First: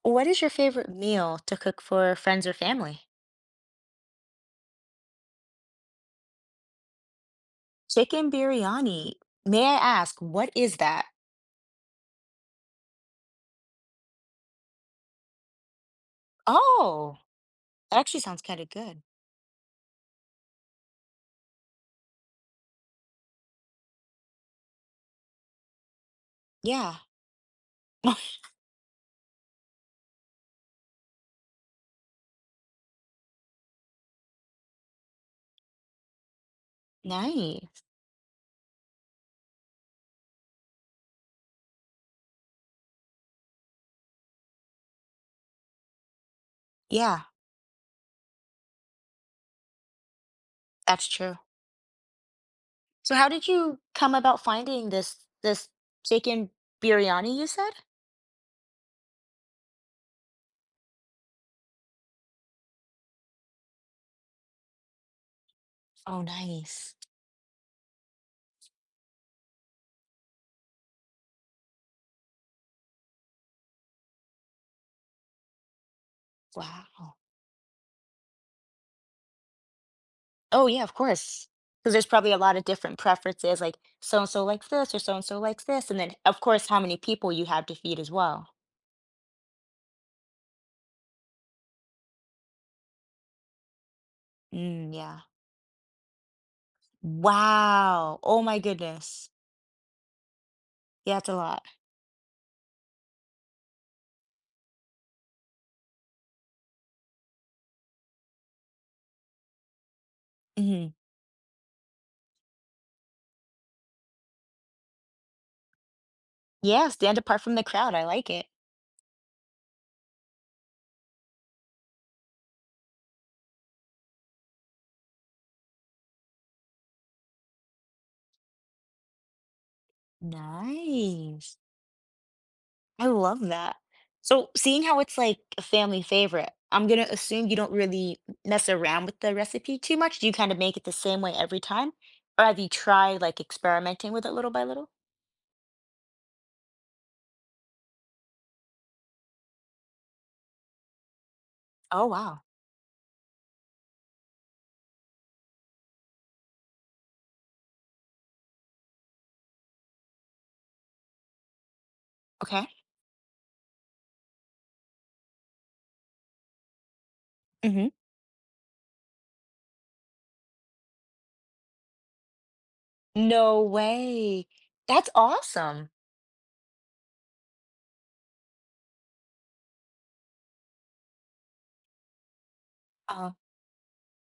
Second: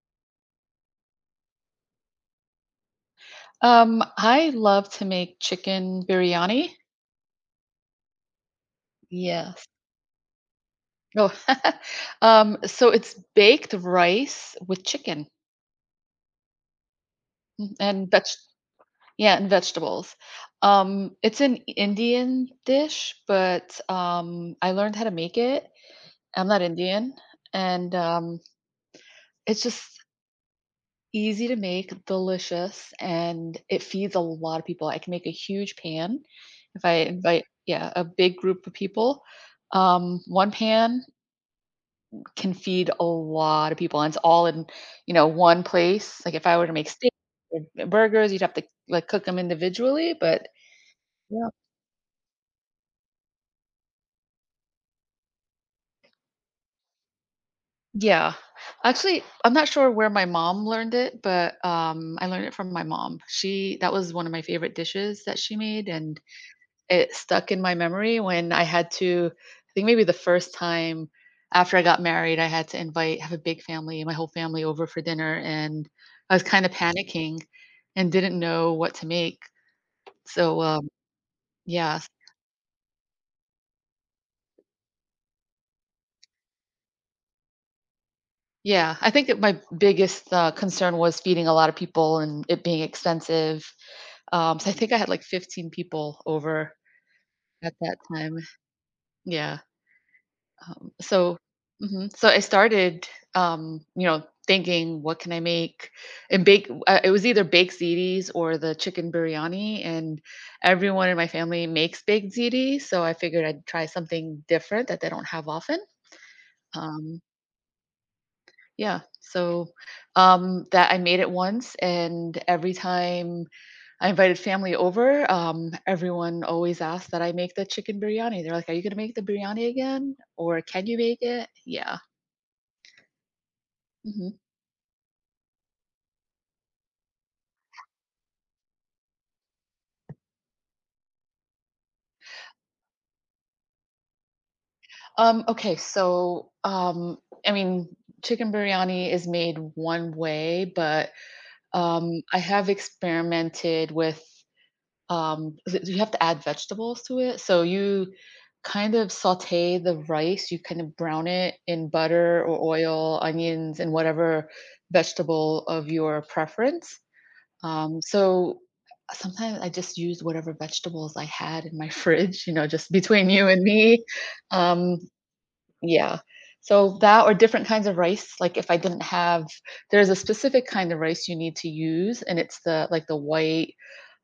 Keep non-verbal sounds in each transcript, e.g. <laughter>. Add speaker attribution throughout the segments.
Speaker 1: What is your favorite meal to cook for friends or family?
Speaker 2: I love to make chicken biryani.
Speaker 1: Chicken biryani. May
Speaker 2: Yes.
Speaker 1: I ask, what is that?
Speaker 2: Oh, <laughs> So it's baked rice with chicken
Speaker 1: Oh, that
Speaker 2: and
Speaker 1: actually
Speaker 2: veg,
Speaker 1: sounds kind of good.
Speaker 2: yeah, and vegetables. It's an Indian dish, but I learned how to make it. I'm not
Speaker 1: Yeah.
Speaker 2: Indian, and
Speaker 1: <laughs>
Speaker 2: it's just easy to make, delicious, and it feeds a lot of people. I can make a huge pan if I invite,
Speaker 1: Nice.
Speaker 2: yeah, a big group of people. One pan can feed a lot of people, and it's all in, one place. Like if I were to make steak
Speaker 1: Yeah,
Speaker 2: or burgers, you'd have to, like, cook them individually, but
Speaker 1: that's true.
Speaker 2: yeah.
Speaker 1: So how did you come about finding this chicken biryani you said?
Speaker 2: Yeah. Actually, I'm not sure where my mom learned it, but, I learned it from my mom. She that was one of my favorite dishes that she made, and
Speaker 1: Oh, nice.
Speaker 2: it stuck in my memory when I had to, I think maybe the first time after I got married, I had to invite have a big family, my whole family over for dinner, and I was kinda
Speaker 1: Wow.
Speaker 2: panicking and didn't know what to make. So,
Speaker 1: Oh, yeah, of course. Because
Speaker 2: yeah.
Speaker 1: there's probably a lot of different preferences, like so and so likes this or so and so likes this, and then of course how many people you have to feed as well.
Speaker 2: Yeah, I think that my biggest, concern was feeding a lot of people and it being expensive. So I think
Speaker 1: Mm,
Speaker 2: I had,
Speaker 1: yeah.
Speaker 2: like, 15 people over at that
Speaker 1: Wow.
Speaker 2: time.
Speaker 1: Oh my goodness.
Speaker 2: Yeah. Um,
Speaker 1: Yeah, it's a
Speaker 2: so,
Speaker 1: lot.
Speaker 2: mhm, so I started, thinking, what can I make? And bake. It was either baked ziti or the chicken biryani, and
Speaker 1: Mhm.
Speaker 2: everyone in my family makes baked ziti. So I figured I'd try something different that they don't have often.
Speaker 1: Yeah, stand
Speaker 2: Um,
Speaker 1: apart from the crowd. I like it.
Speaker 2: yeah. So that, I made it once, and every time I invited family over, everyone always asked that I make the chicken biryani. They're like, "Are you gonna make the biryani again? Or can you make it?"
Speaker 1: Nice.
Speaker 2: Yeah.
Speaker 1: I love that.
Speaker 2: Hmm.
Speaker 1: So, seeing how it's like a family favorite, I'm gonna assume you don't really mess around with the recipe too much. Do you kind of make it the same way every time? Or have you tried like experimenting with it little by little?
Speaker 2: Um, okay, so um, I mean, chicken biryani is made one way, but
Speaker 1: Oh,
Speaker 2: I
Speaker 1: wow.
Speaker 2: have experimented with you have to add vegetables to it. So you kind of saute the rice, you kind of brown it in butter or
Speaker 1: Okay.
Speaker 2: oil, onions, and whatever vegetable of your preference.
Speaker 1: Hmm.
Speaker 2: So sometimes I just used whatever vegetables I had in my <laughs> fridge, you know, just between you
Speaker 1: No
Speaker 2: and me.
Speaker 1: way.
Speaker 2: Um,
Speaker 1: That's awesome.
Speaker 2: yeah. So that or different kinds of rice, like if I didn't have, there's a specific kind of rice you need to use, and it's the, like, the
Speaker 1: Oh,
Speaker 2: white,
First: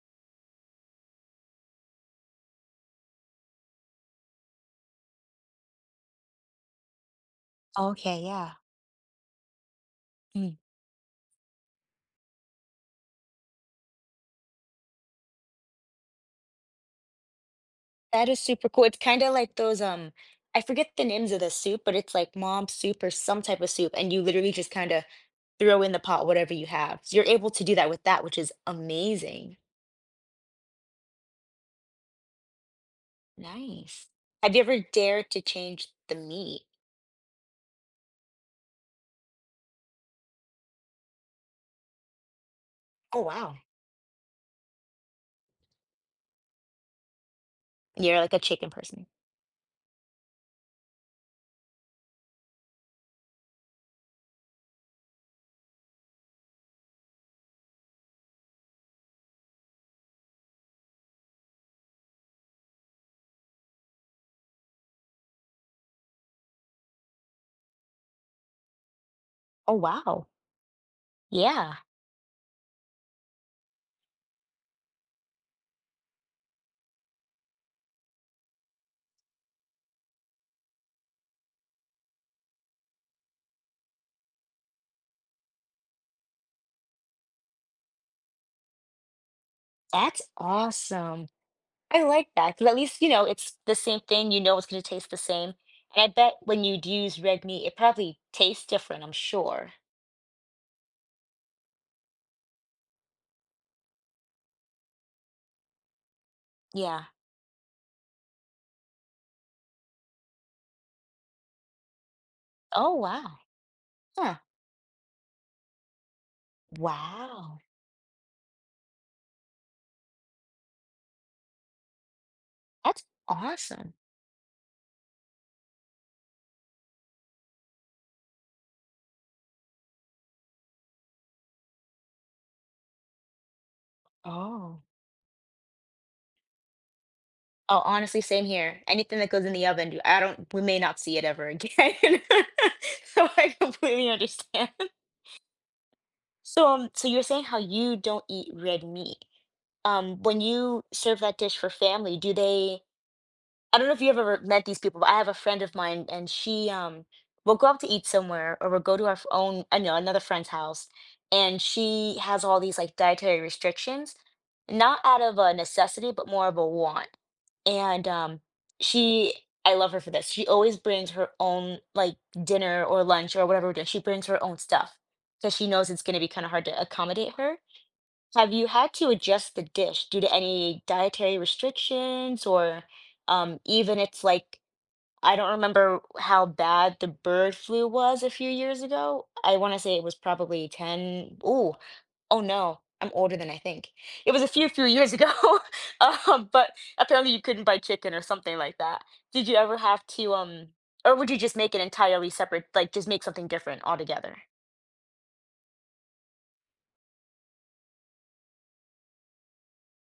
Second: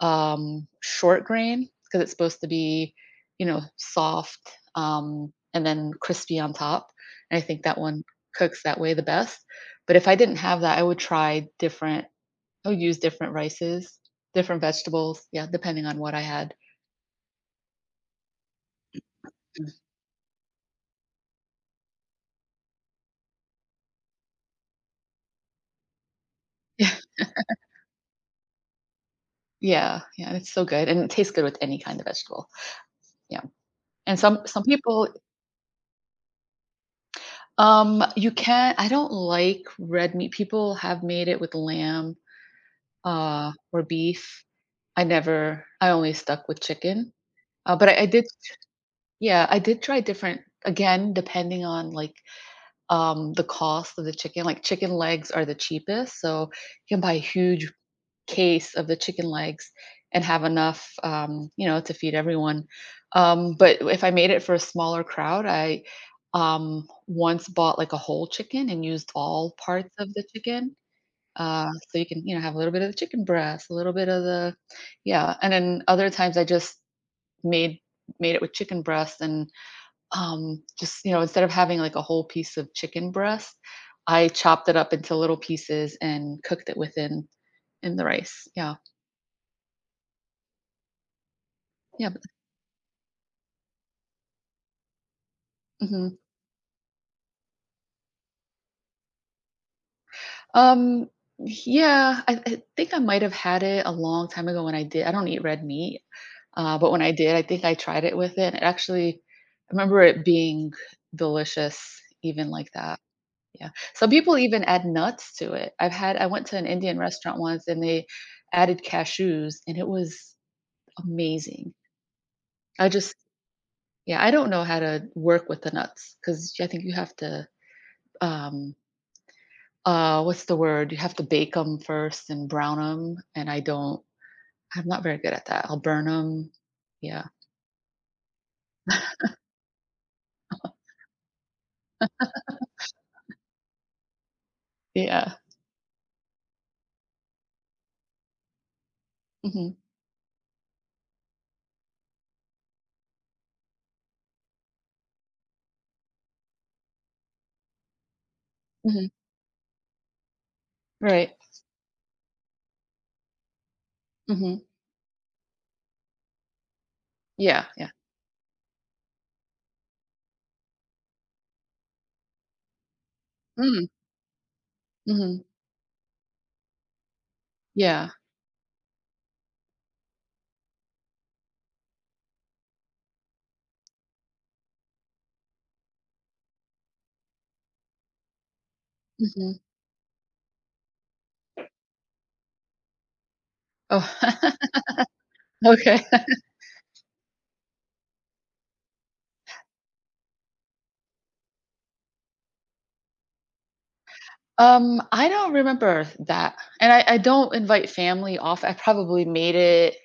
Speaker 2: short grain, because it's supposed to be, you know, soft, and then crispy on top, and I think that one
Speaker 1: okay. Yeah.
Speaker 2: cooks that way the best. But if I didn't
Speaker 1: Mm.
Speaker 2: have that, I would use different rices, different vegetables, yeah, depending on what I had.
Speaker 1: That is super cool. It's kinda like
Speaker 2: Mm.
Speaker 1: those, I forget the names of the soup, but it's like mom soup or some type of soup, and you literally just kinda throw in the pot whatever you
Speaker 2: <laughs> Yeah.
Speaker 1: have. So you're able to do that with that, which is amazing.
Speaker 2: Yeah, yeah, and it's so good, and it tastes good with any kind of vegetable. Yeah.
Speaker 1: Nice.
Speaker 2: And
Speaker 1: Have you
Speaker 2: some
Speaker 1: ever
Speaker 2: people,
Speaker 1: dared to change the meat?
Speaker 2: you can, I don't like red meat. People have made it with lamb,
Speaker 1: Oh, wow.
Speaker 2: or beef. I never I only stuck with chicken. Uh, but I
Speaker 1: You're
Speaker 2: did,
Speaker 1: like a chicken person.
Speaker 2: yeah, I did try different, again, depending on, like, the cost of the chicken. Like chicken legs are the cheapest, so you can buy a huge case of the chicken legs and have enough, to feed everyone. But if I made it for a smaller crowd, I once bought, like, a whole chicken and used all
Speaker 1: Oh,
Speaker 2: parts of the
Speaker 1: wow.
Speaker 2: chicken.
Speaker 1: Yeah.
Speaker 2: So you can, you know, have a little bit of the chicken breast, a little bit of the, yeah. And then other times I just made made it with chicken breast and, just, you know, instead of having, like, a whole piece of chicken breast, I chopped it up into little pieces and cooked it within in the rice. Yeah,
Speaker 1: That's awesome. I
Speaker 2: yeah.
Speaker 1: like that, 'cause at least, you know, it's the same thing, you know it's gonna taste the same, and I
Speaker 2: Mhm.
Speaker 1: bet when you'd use red meat, it probably tastes different, I'm sure.
Speaker 2: Um, yeah, I think I might have had it a long time ago when I did, I don't eat red meat, but when
Speaker 1: Yeah.
Speaker 2: I did, I think I tried it with it, and it actually, I remember it being delicious even like
Speaker 1: Oh,
Speaker 2: that.
Speaker 1: wow.
Speaker 2: Yeah. Some
Speaker 1: Huh.
Speaker 2: people even add nuts to it. I went to an Indian restaurant
Speaker 1: Wow.
Speaker 2: once, and they added cashews, and it was amazing. I
Speaker 1: That's
Speaker 2: just
Speaker 1: awesome.
Speaker 2: Yeah, I don't know how to work with the nuts because I think you have to, um what's the word? You have to bake them 'em first and brown them, and
Speaker 1: Oh.
Speaker 2: I'm not very good at that. I'll burn them. Yeah.
Speaker 1: Oh, honestly, same here. Anything that goes in the oven, I don't we may not see it ever again. <laughs> So I completely understand.
Speaker 2: Yeah.
Speaker 1: So, so you're saying how you don't eat red meat.
Speaker 2: Mhm.
Speaker 1: When you serve that dish for family, do they I don't know if you've ever met these people, but I have a friend of mine and she will go out to eat somewhere or we'll go to
Speaker 2: Mhm.
Speaker 1: our f- own, I know, another friend's house,
Speaker 2: Right.
Speaker 1: and she has all these like dietary restrictions,
Speaker 2: Mhm.
Speaker 1: not out of a necessity, but more of a want.
Speaker 2: Yeah, yeah.
Speaker 1: And she I love her for this. She always brings her own like dinner or lunch or whatever we're
Speaker 2: Mm.
Speaker 1: doing. She brings her own stuff
Speaker 2: Mhm.
Speaker 1: because she knows it's gonna be kind of hard to accommodate her.
Speaker 2: Yeah.
Speaker 1: Have you had to adjust the dish due to any dietary restrictions or even it's like, I don't remember how bad the bird flu was a few years ago.
Speaker 2: Mhm.
Speaker 1: I want to say it was probably 10. Ooh, oh no, I'm older than I think.
Speaker 2: Oh,
Speaker 1: It was a few,
Speaker 2: <laughs>
Speaker 1: few years ago.
Speaker 2: okay.
Speaker 1: <laughs> But apparently you couldn't buy chicken or something like that. Did you ever have to, or would you just make it entirely separate, like just make something different altogether?
Speaker 2: I don't remember that, and I don't invite family off, I probably made it,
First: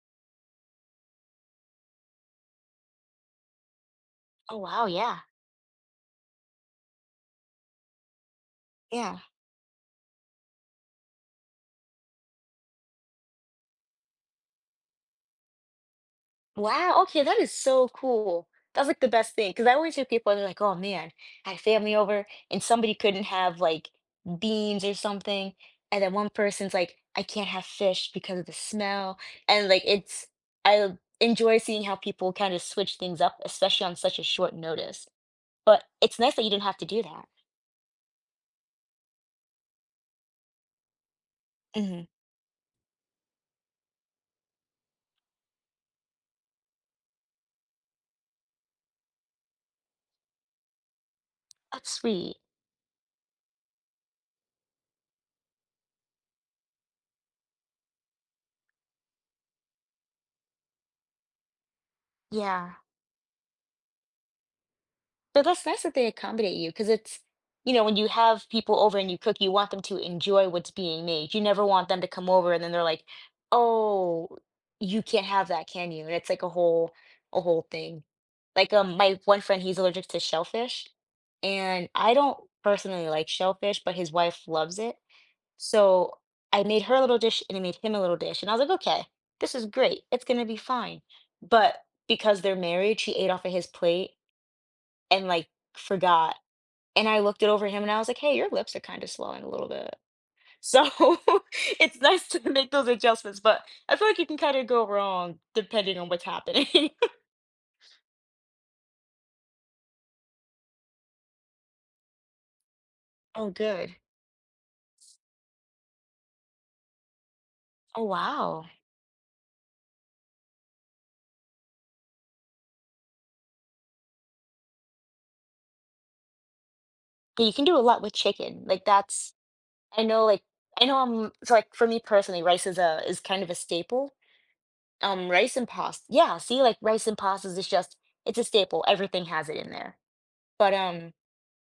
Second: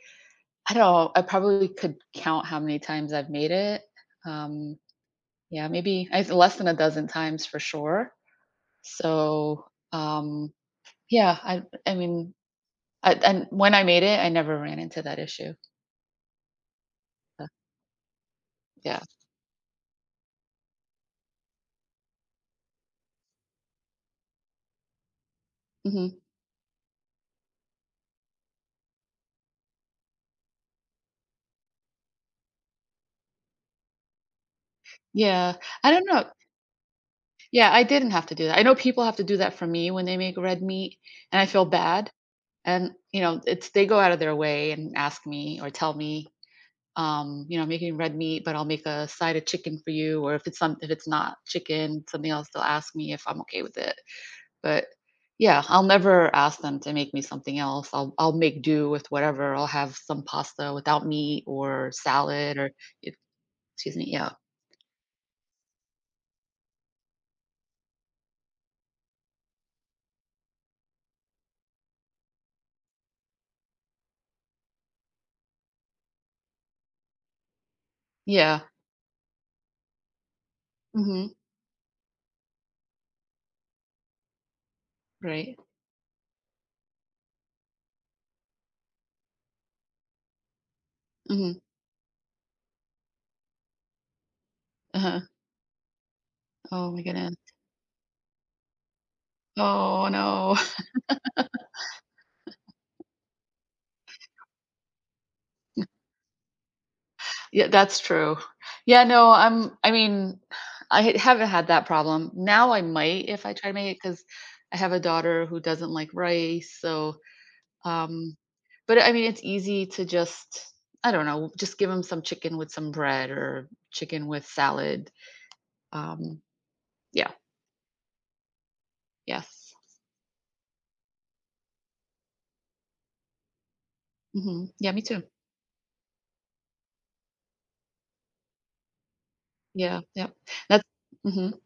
Speaker 2: I don't know, I probably could count how many times I've made it.
Speaker 1: Oh
Speaker 2: Um,
Speaker 1: wow, yeah,
Speaker 2: yeah, maybe I less than a dozen times for sure.
Speaker 1: yeah.
Speaker 2: So, um Yeah, I mean, I and when I made it, I never ran into that issue.
Speaker 1: Wow, okay, that
Speaker 2: Uh,
Speaker 1: is so cool. That's
Speaker 2: yeah.
Speaker 1: like the best thing because I always hear people, they're like, "Oh man, I had family over and somebody couldn't have like beans or something." And then
Speaker 2: Mhm.
Speaker 1: one person's like, "I can't have fish because of the smell." And like it's I enjoy seeing how people kind of switch things up, especially on such a short notice.
Speaker 2: Yeah.
Speaker 1: But
Speaker 2: I don't
Speaker 1: it's
Speaker 2: know.
Speaker 1: nice that you didn't have to do that.
Speaker 2: Yeah, I didn't have to do that. I know people have to do that for me when they make red meat, and I feel
Speaker 1: Mhm.
Speaker 2: bad. And, you know, it's, they go out of their way and ask me or tell me, you know, "I'm making red meat, but I'll make a side of chicken for you." Or if it's some, if it's not
Speaker 1: That's
Speaker 2: chicken, something
Speaker 1: sweet.
Speaker 2: else, they'll ask me if I'm okay with it. But yeah, I'll never ask them to make me something else. I'll make do with whatever. I'll have some pasta without meat or salad or
Speaker 1: Yeah.
Speaker 2: e excuse me, yeah.
Speaker 1: So that's nice that they accommodate you because it's, you know, when you have people over and you cook, you want them to enjoy what's being made. You never want them to come over and then they're like, "Oh, you can't have that, can you?" And it's like a whole thing.
Speaker 2: Yeah.
Speaker 1: Like my one friend, he's allergic to shellfish,
Speaker 2: Mhm.
Speaker 1: and I don't personally like shellfish, but his wife loves it.
Speaker 2: Right.
Speaker 1: So I made her a little dish and I made him a little dish, and I was like, "Okay, this is great. It's gonna be fine."
Speaker 2: Mhm.
Speaker 1: But because they're married, she ate off of his plate
Speaker 2: Uh-huh.
Speaker 1: and, like, forgot,
Speaker 2: Oh my
Speaker 1: and I
Speaker 2: goodness.
Speaker 1: looked it over him and I was like, "Hey, your lips are kinda swelling a little bit."
Speaker 2: Oh, no.
Speaker 1: So,
Speaker 2: <laughs>
Speaker 1: <laughs> it's nice to make those adjustments, but I feel like you can kinda go wrong depending on what's happening. <laughs>
Speaker 2: Yeah, that's true. Yeah, no, I mean, I ha haven't had that problem. Now I might if
Speaker 1: Oh,
Speaker 2: I try to make
Speaker 1: good.
Speaker 2: it because I have a daughter who doesn't like rice, so
Speaker 1: Oh,
Speaker 2: Um,
Speaker 1: wow.
Speaker 2: but I mean, it's easy to just, I don't know, just give them some chicken with some bread or chicken with salad. Um, yeah,
Speaker 1: But you can do a lot with chicken, like, that's
Speaker 2: yes.
Speaker 1: I know, like I know I'm so, like, for me personally, rice is a is kind of a staple.
Speaker 2: Hmm. Yeah, me too.
Speaker 1: Rice and pasta. Yeah, see, like, rice and pastas is just it's a staple, everything has it in there.
Speaker 2: Yeah, yeah.
Speaker 1: But,
Speaker 2: That's, mhm.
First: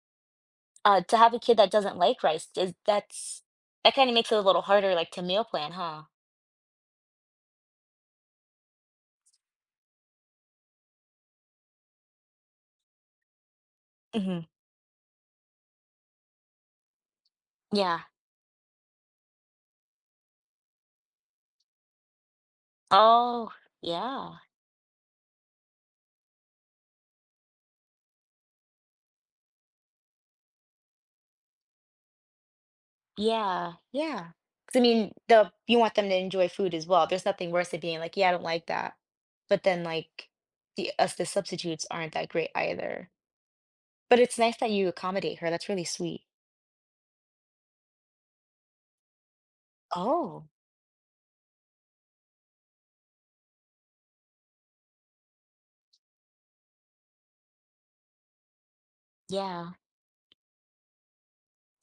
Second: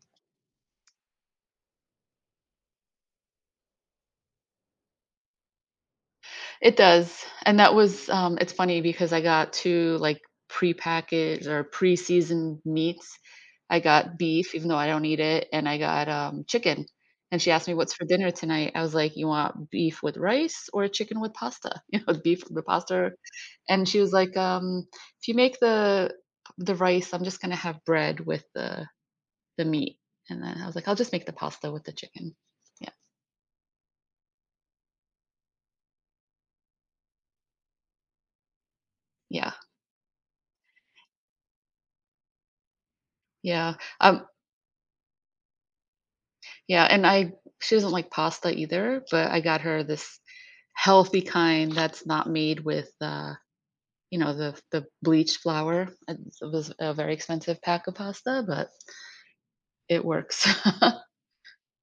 Speaker 1: To have a kid that doesn't like rice is that's that kinda makes it a little harder, like, to meal plan, huh?
Speaker 2: It does, and that was, it's funny because I got two, like, prepackaged or pre-seasoned meats. I got
Speaker 1: Mhm.
Speaker 2: beef, even though I don't eat it, and I got, chicken, and she asked me, "What's
Speaker 1: Yeah.
Speaker 2: for dinner tonight?" I was like, "You want beef with rice or chicken with pasta?" <laughs> You know, beef with pasta,
Speaker 1: Oh,
Speaker 2: and she was like,
Speaker 1: yeah.
Speaker 2: If you make the rice, I'm just gonna have bread with the meat," and then I was like, "I'll just make the pasta with the chicken." Yeah,
Speaker 1: Yeah, yeah. 'Cause I mean, the you want them to enjoy food as well. There's nothing worse than being like, "Yeah, I don't like that."
Speaker 2: yeah,
Speaker 1: But then, like, the us the substitutes aren't that great either.
Speaker 2: yeah,
Speaker 1: But
Speaker 2: um,
Speaker 1: it's nice that you accommodate her, that's really sweet.
Speaker 2: yeah, and I she doesn't like pasta either, but I got her this
Speaker 1: Oh,
Speaker 2: healthy kind that's not made with, you know, the bleached flour. It was a very expensive pack of pasta, but
Speaker 1: yeah.
Speaker 2: it works. <laughs>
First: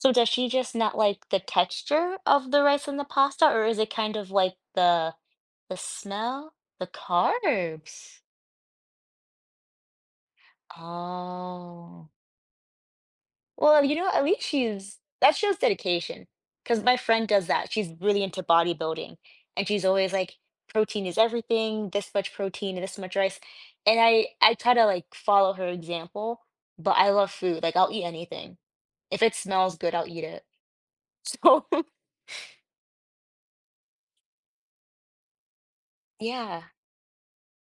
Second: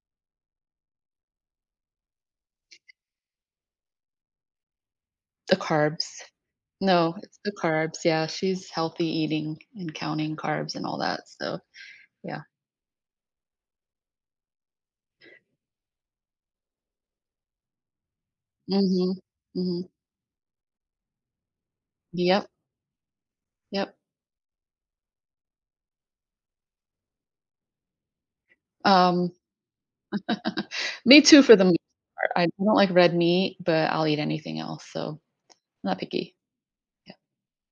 Speaker 1: So does she just not like the texture of the rice and the pasta, or is it kind of like
Speaker 2: The
Speaker 1: the
Speaker 2: carbs.
Speaker 1: smell? The
Speaker 2: No, it's the carbs,
Speaker 1: carbs.
Speaker 2: yeah, she's healthy eating and counting carbs and all that, so,
Speaker 1: Oh.
Speaker 2: yeah.
Speaker 1: Well, you know, at least she's that shows dedication. Because my friend does that. She's really into bodybuilding,
Speaker 2: Mhm.
Speaker 1: and she's
Speaker 2: Mhm.
Speaker 1: always like, "Protein is everything, this much
Speaker 2: Yep,
Speaker 1: protein and this much rice."
Speaker 2: yep.
Speaker 1: And I try to, like, follow her example, but I love food, like, I'll eat anything. If
Speaker 2: Um,
Speaker 1: it smells good, I'll eat it.
Speaker 2: Me
Speaker 1: <laughs>
Speaker 2: too for the
Speaker 1: So,
Speaker 2: meat part. I don't like red meat, but I'll eat anything else, so, I'm not picky.
Speaker 1: yeah,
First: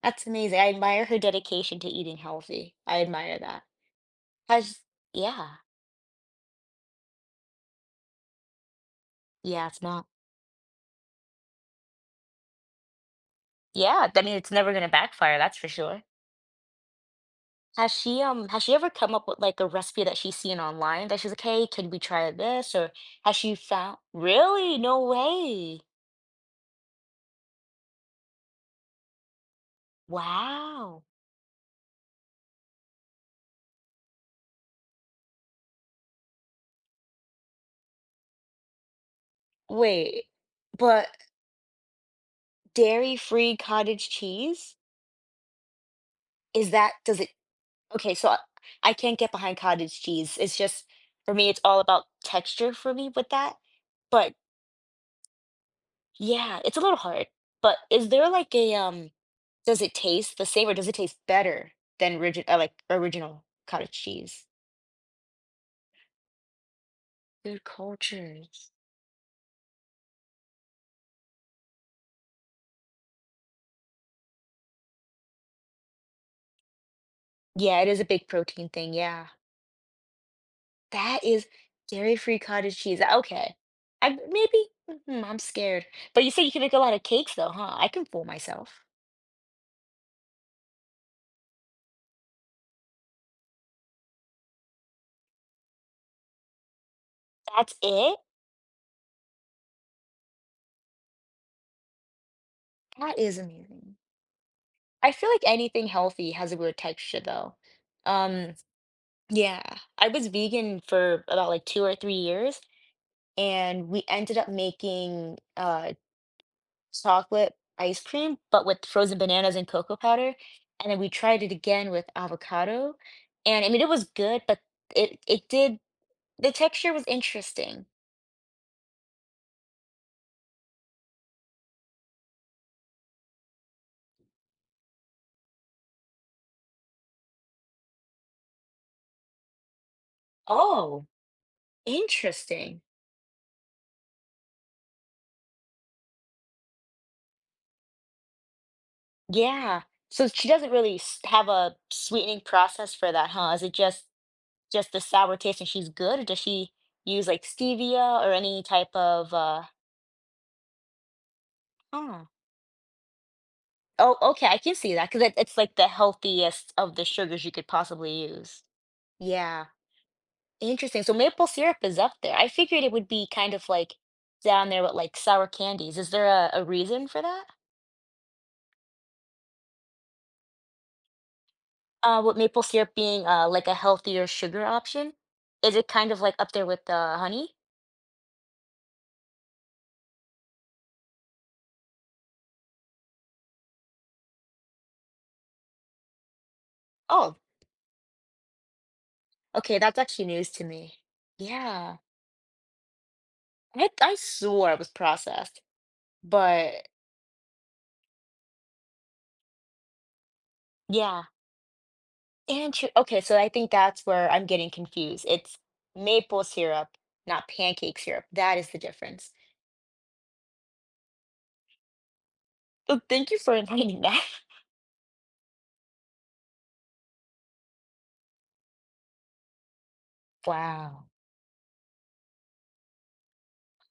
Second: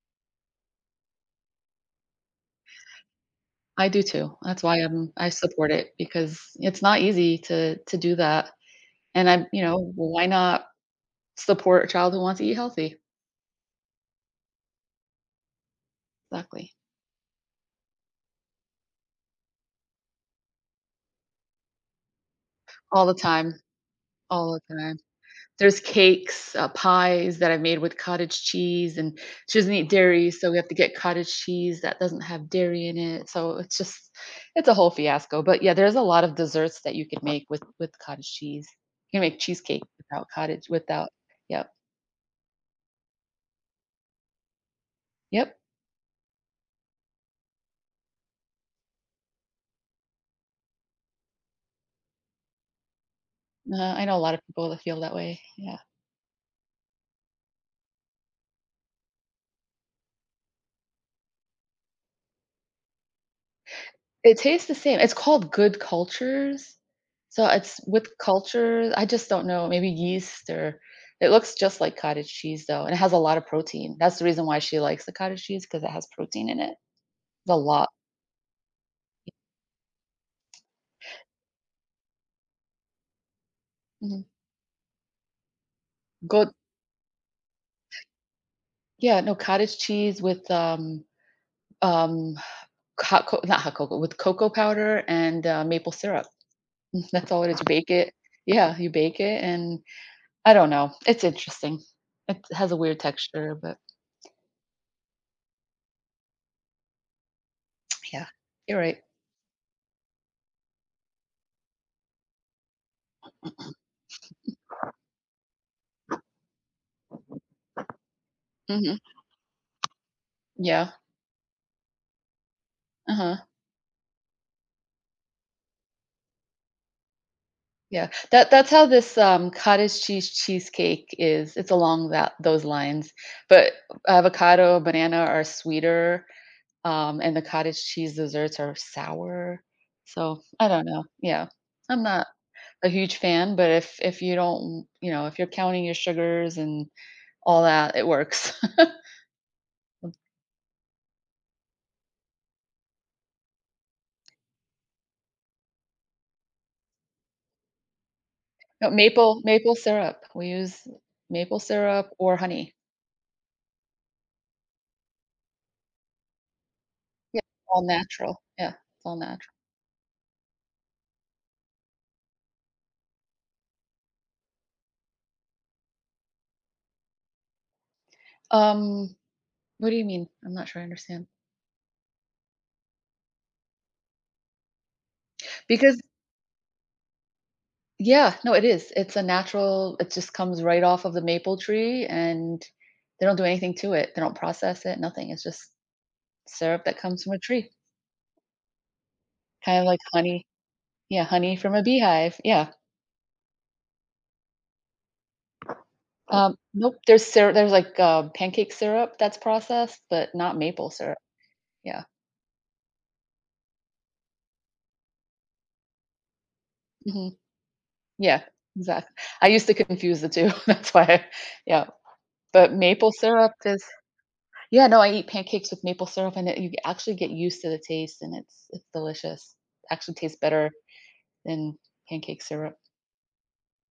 Speaker 1: that's amazing. I admire her dedication to eating healthy. I admire that.
Speaker 2: I do too. That's why
Speaker 1: Has
Speaker 2: I
Speaker 1: yeah.
Speaker 2: support it because it's not easy to do that, and I'm you
Speaker 1: Yeah, it's
Speaker 2: know,
Speaker 1: not
Speaker 2: why not support a child who wants to eat healthy?
Speaker 1: Yeah, I mean, it's never gonna backfire, that's for sure.
Speaker 2: Exactly.
Speaker 1: Has she ever come up with, like, a recipe that she's seen online that she's like, "Hey, could we try this?" Or
Speaker 2: All the
Speaker 1: has
Speaker 2: time,
Speaker 1: she found
Speaker 2: all the
Speaker 1: Really?
Speaker 2: time.
Speaker 1: No
Speaker 2: There's
Speaker 1: way.
Speaker 2: cakes, pies that I made with cottage cheese, and she doesn't eat dairy, so we have to get
Speaker 1: Wow.
Speaker 2: cottage cheese that doesn't have dairy in it, so it's just, it's a whole fiasco, but yeah, there's a lot of desserts that you could make with cottage cheese. You can make cheesecake
Speaker 1: Wait,
Speaker 2: without cottage
Speaker 1: but
Speaker 2: without, yep,
Speaker 1: dairy-free cottage cheese?
Speaker 2: yep.
Speaker 1: Is that does it Okay, so I can't get behind cottage cheese. It's just for me, it's all about texture for me with that.
Speaker 2: I know a lot
Speaker 1: But
Speaker 2: of people that feel that way, yeah.
Speaker 1: yeah, it's a little hard, but is there like a does it taste the same or does it taste better than rigid like original cottage
Speaker 2: It
Speaker 1: cheese?
Speaker 2: tastes the same, it's called Good Cultures, so
Speaker 1: Food
Speaker 2: it's with
Speaker 1: cultures.
Speaker 2: cultures. I just don't know, maybe yeast or, it looks just like cottage cheese, though, and it has a lot of protein. That's the reason why she likes the cottage cheese, because it has protein in it. A
Speaker 1: Yeah, it
Speaker 2: lot.
Speaker 1: is a big protein thing. Yeah. That is dairy-free cottage cheese. Uh, okay. I
Speaker 2: Mhm.
Speaker 1: maybe mhm, I'm scared. But you say
Speaker 2: Good
Speaker 1: you can make a lot of cakes though, huh? I can fool myself.
Speaker 2: Yeah, no, cottage cheese with, um, hot co not hot cocoa, with cocoa powder and, maple syrup. <laughs> That's all it is, you
Speaker 1: That's
Speaker 2: bake it,
Speaker 1: it?
Speaker 2: yeah, you bake it and I don't know. It's interesting. It has a weird
Speaker 1: That is
Speaker 2: texture, but
Speaker 1: amazing. I feel like anything healthy has a weird texture though.
Speaker 2: yeah,
Speaker 1: Um,
Speaker 2: you're right.
Speaker 1: yeah. I was vegan for about like 2 or 3 years. And we ended up making chocolate ice cream, but with
Speaker 2: Mhm.
Speaker 1: frozen bananas and cocoa powder.
Speaker 2: Yeah.
Speaker 1: And then we tried it again with avocado,
Speaker 2: Uh-huh.
Speaker 1: and I mean it was good, but it did the texture was interesting.
Speaker 2: Yeah. That that's how this, cottage cheese cheesecake is. It's along that those lines, but avocado, banana are sweeter, and the cottage cheese desserts are sour. So, I don't know.
Speaker 1: Oh,
Speaker 2: Yeah. I'm not
Speaker 1: interesting.
Speaker 2: a huge fan, but if you don't, you know, if you're counting your sugars and all that, it works.
Speaker 1: Yeah. So she doesn't really s- have a sweetening process for that, huh? Is it just the sour taste and she's good, or does she use like stevia or any
Speaker 2: No,
Speaker 1: type of uh?
Speaker 2: maple syrup. We use maple syrup
Speaker 1: Huh.
Speaker 2: or honey.
Speaker 1: Oh, okay, I can see that 'cause it it's like the healthiest of the
Speaker 2: Yeah,
Speaker 1: sugars you could
Speaker 2: all
Speaker 1: possibly
Speaker 2: natural.
Speaker 1: use.
Speaker 2: Yeah, it's all natural.
Speaker 1: Yeah, interesting. So maple syrup is up there. I figured it would be kind of like down there with like sour candies. Is there a reason for that?
Speaker 2: Um, what do you mean? I'm not sure I understand.
Speaker 1: With maple syrup being like a healthier sugar option, is it
Speaker 2: Because
Speaker 1: kind of like up there with honey?
Speaker 2: Yeah, no, it is. It's a natural, it just comes right off of the maple tree, and they don't do anything to it. They don't process it, nothing. It's just syrup that comes from
Speaker 1: Oh,
Speaker 2: a tree, kind
Speaker 1: okay,
Speaker 2: of
Speaker 1: that's
Speaker 2: like
Speaker 1: actually
Speaker 2: honey.
Speaker 1: news to me.
Speaker 2: Yeah, honey from a
Speaker 1: Yeah,
Speaker 2: beehive. Yeah.
Speaker 1: I swore it was processed, but
Speaker 2: Nope, there's, like, pancake syrup that's processed, but not maple syrup.
Speaker 1: yeah.
Speaker 2: Yeah.
Speaker 1: Inter okay, so I think that's where I'm getting confused. It's maple syrup,
Speaker 2: Mhm.
Speaker 1: not pancake syrup.
Speaker 2: Yeah,
Speaker 1: That is the
Speaker 2: exactly.
Speaker 1: difference.
Speaker 2: I used to confuse the two, <laughs> yeah, but
Speaker 1: So
Speaker 2: maple
Speaker 1: thank you
Speaker 2: syrup
Speaker 1: for
Speaker 2: is
Speaker 1: enlightening that. <laughs>
Speaker 2: yeah, no, I eat pancakes with maple syrup and it, you actually get used to the taste, and it's delicious. Actually tastes better
Speaker 1: Wow.
Speaker 2: than pancake syrup.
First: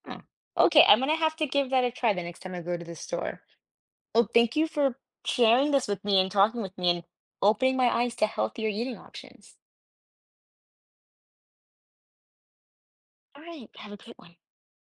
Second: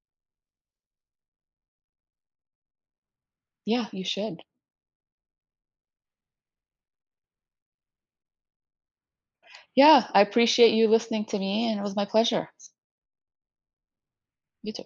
Speaker 1: Huh. Okay, I'm gonna have to give that a try the next time I go to the store.
Speaker 2: Yeah, you
Speaker 1: Well,
Speaker 2: should.
Speaker 1: thank you for sharing this with me and talking with me and opening my eyes to healthier eating options.
Speaker 2: Yeah, I appreciate you listening to me, and it was my pleasure.
Speaker 1: All right, have a good one.
Speaker 2: You too.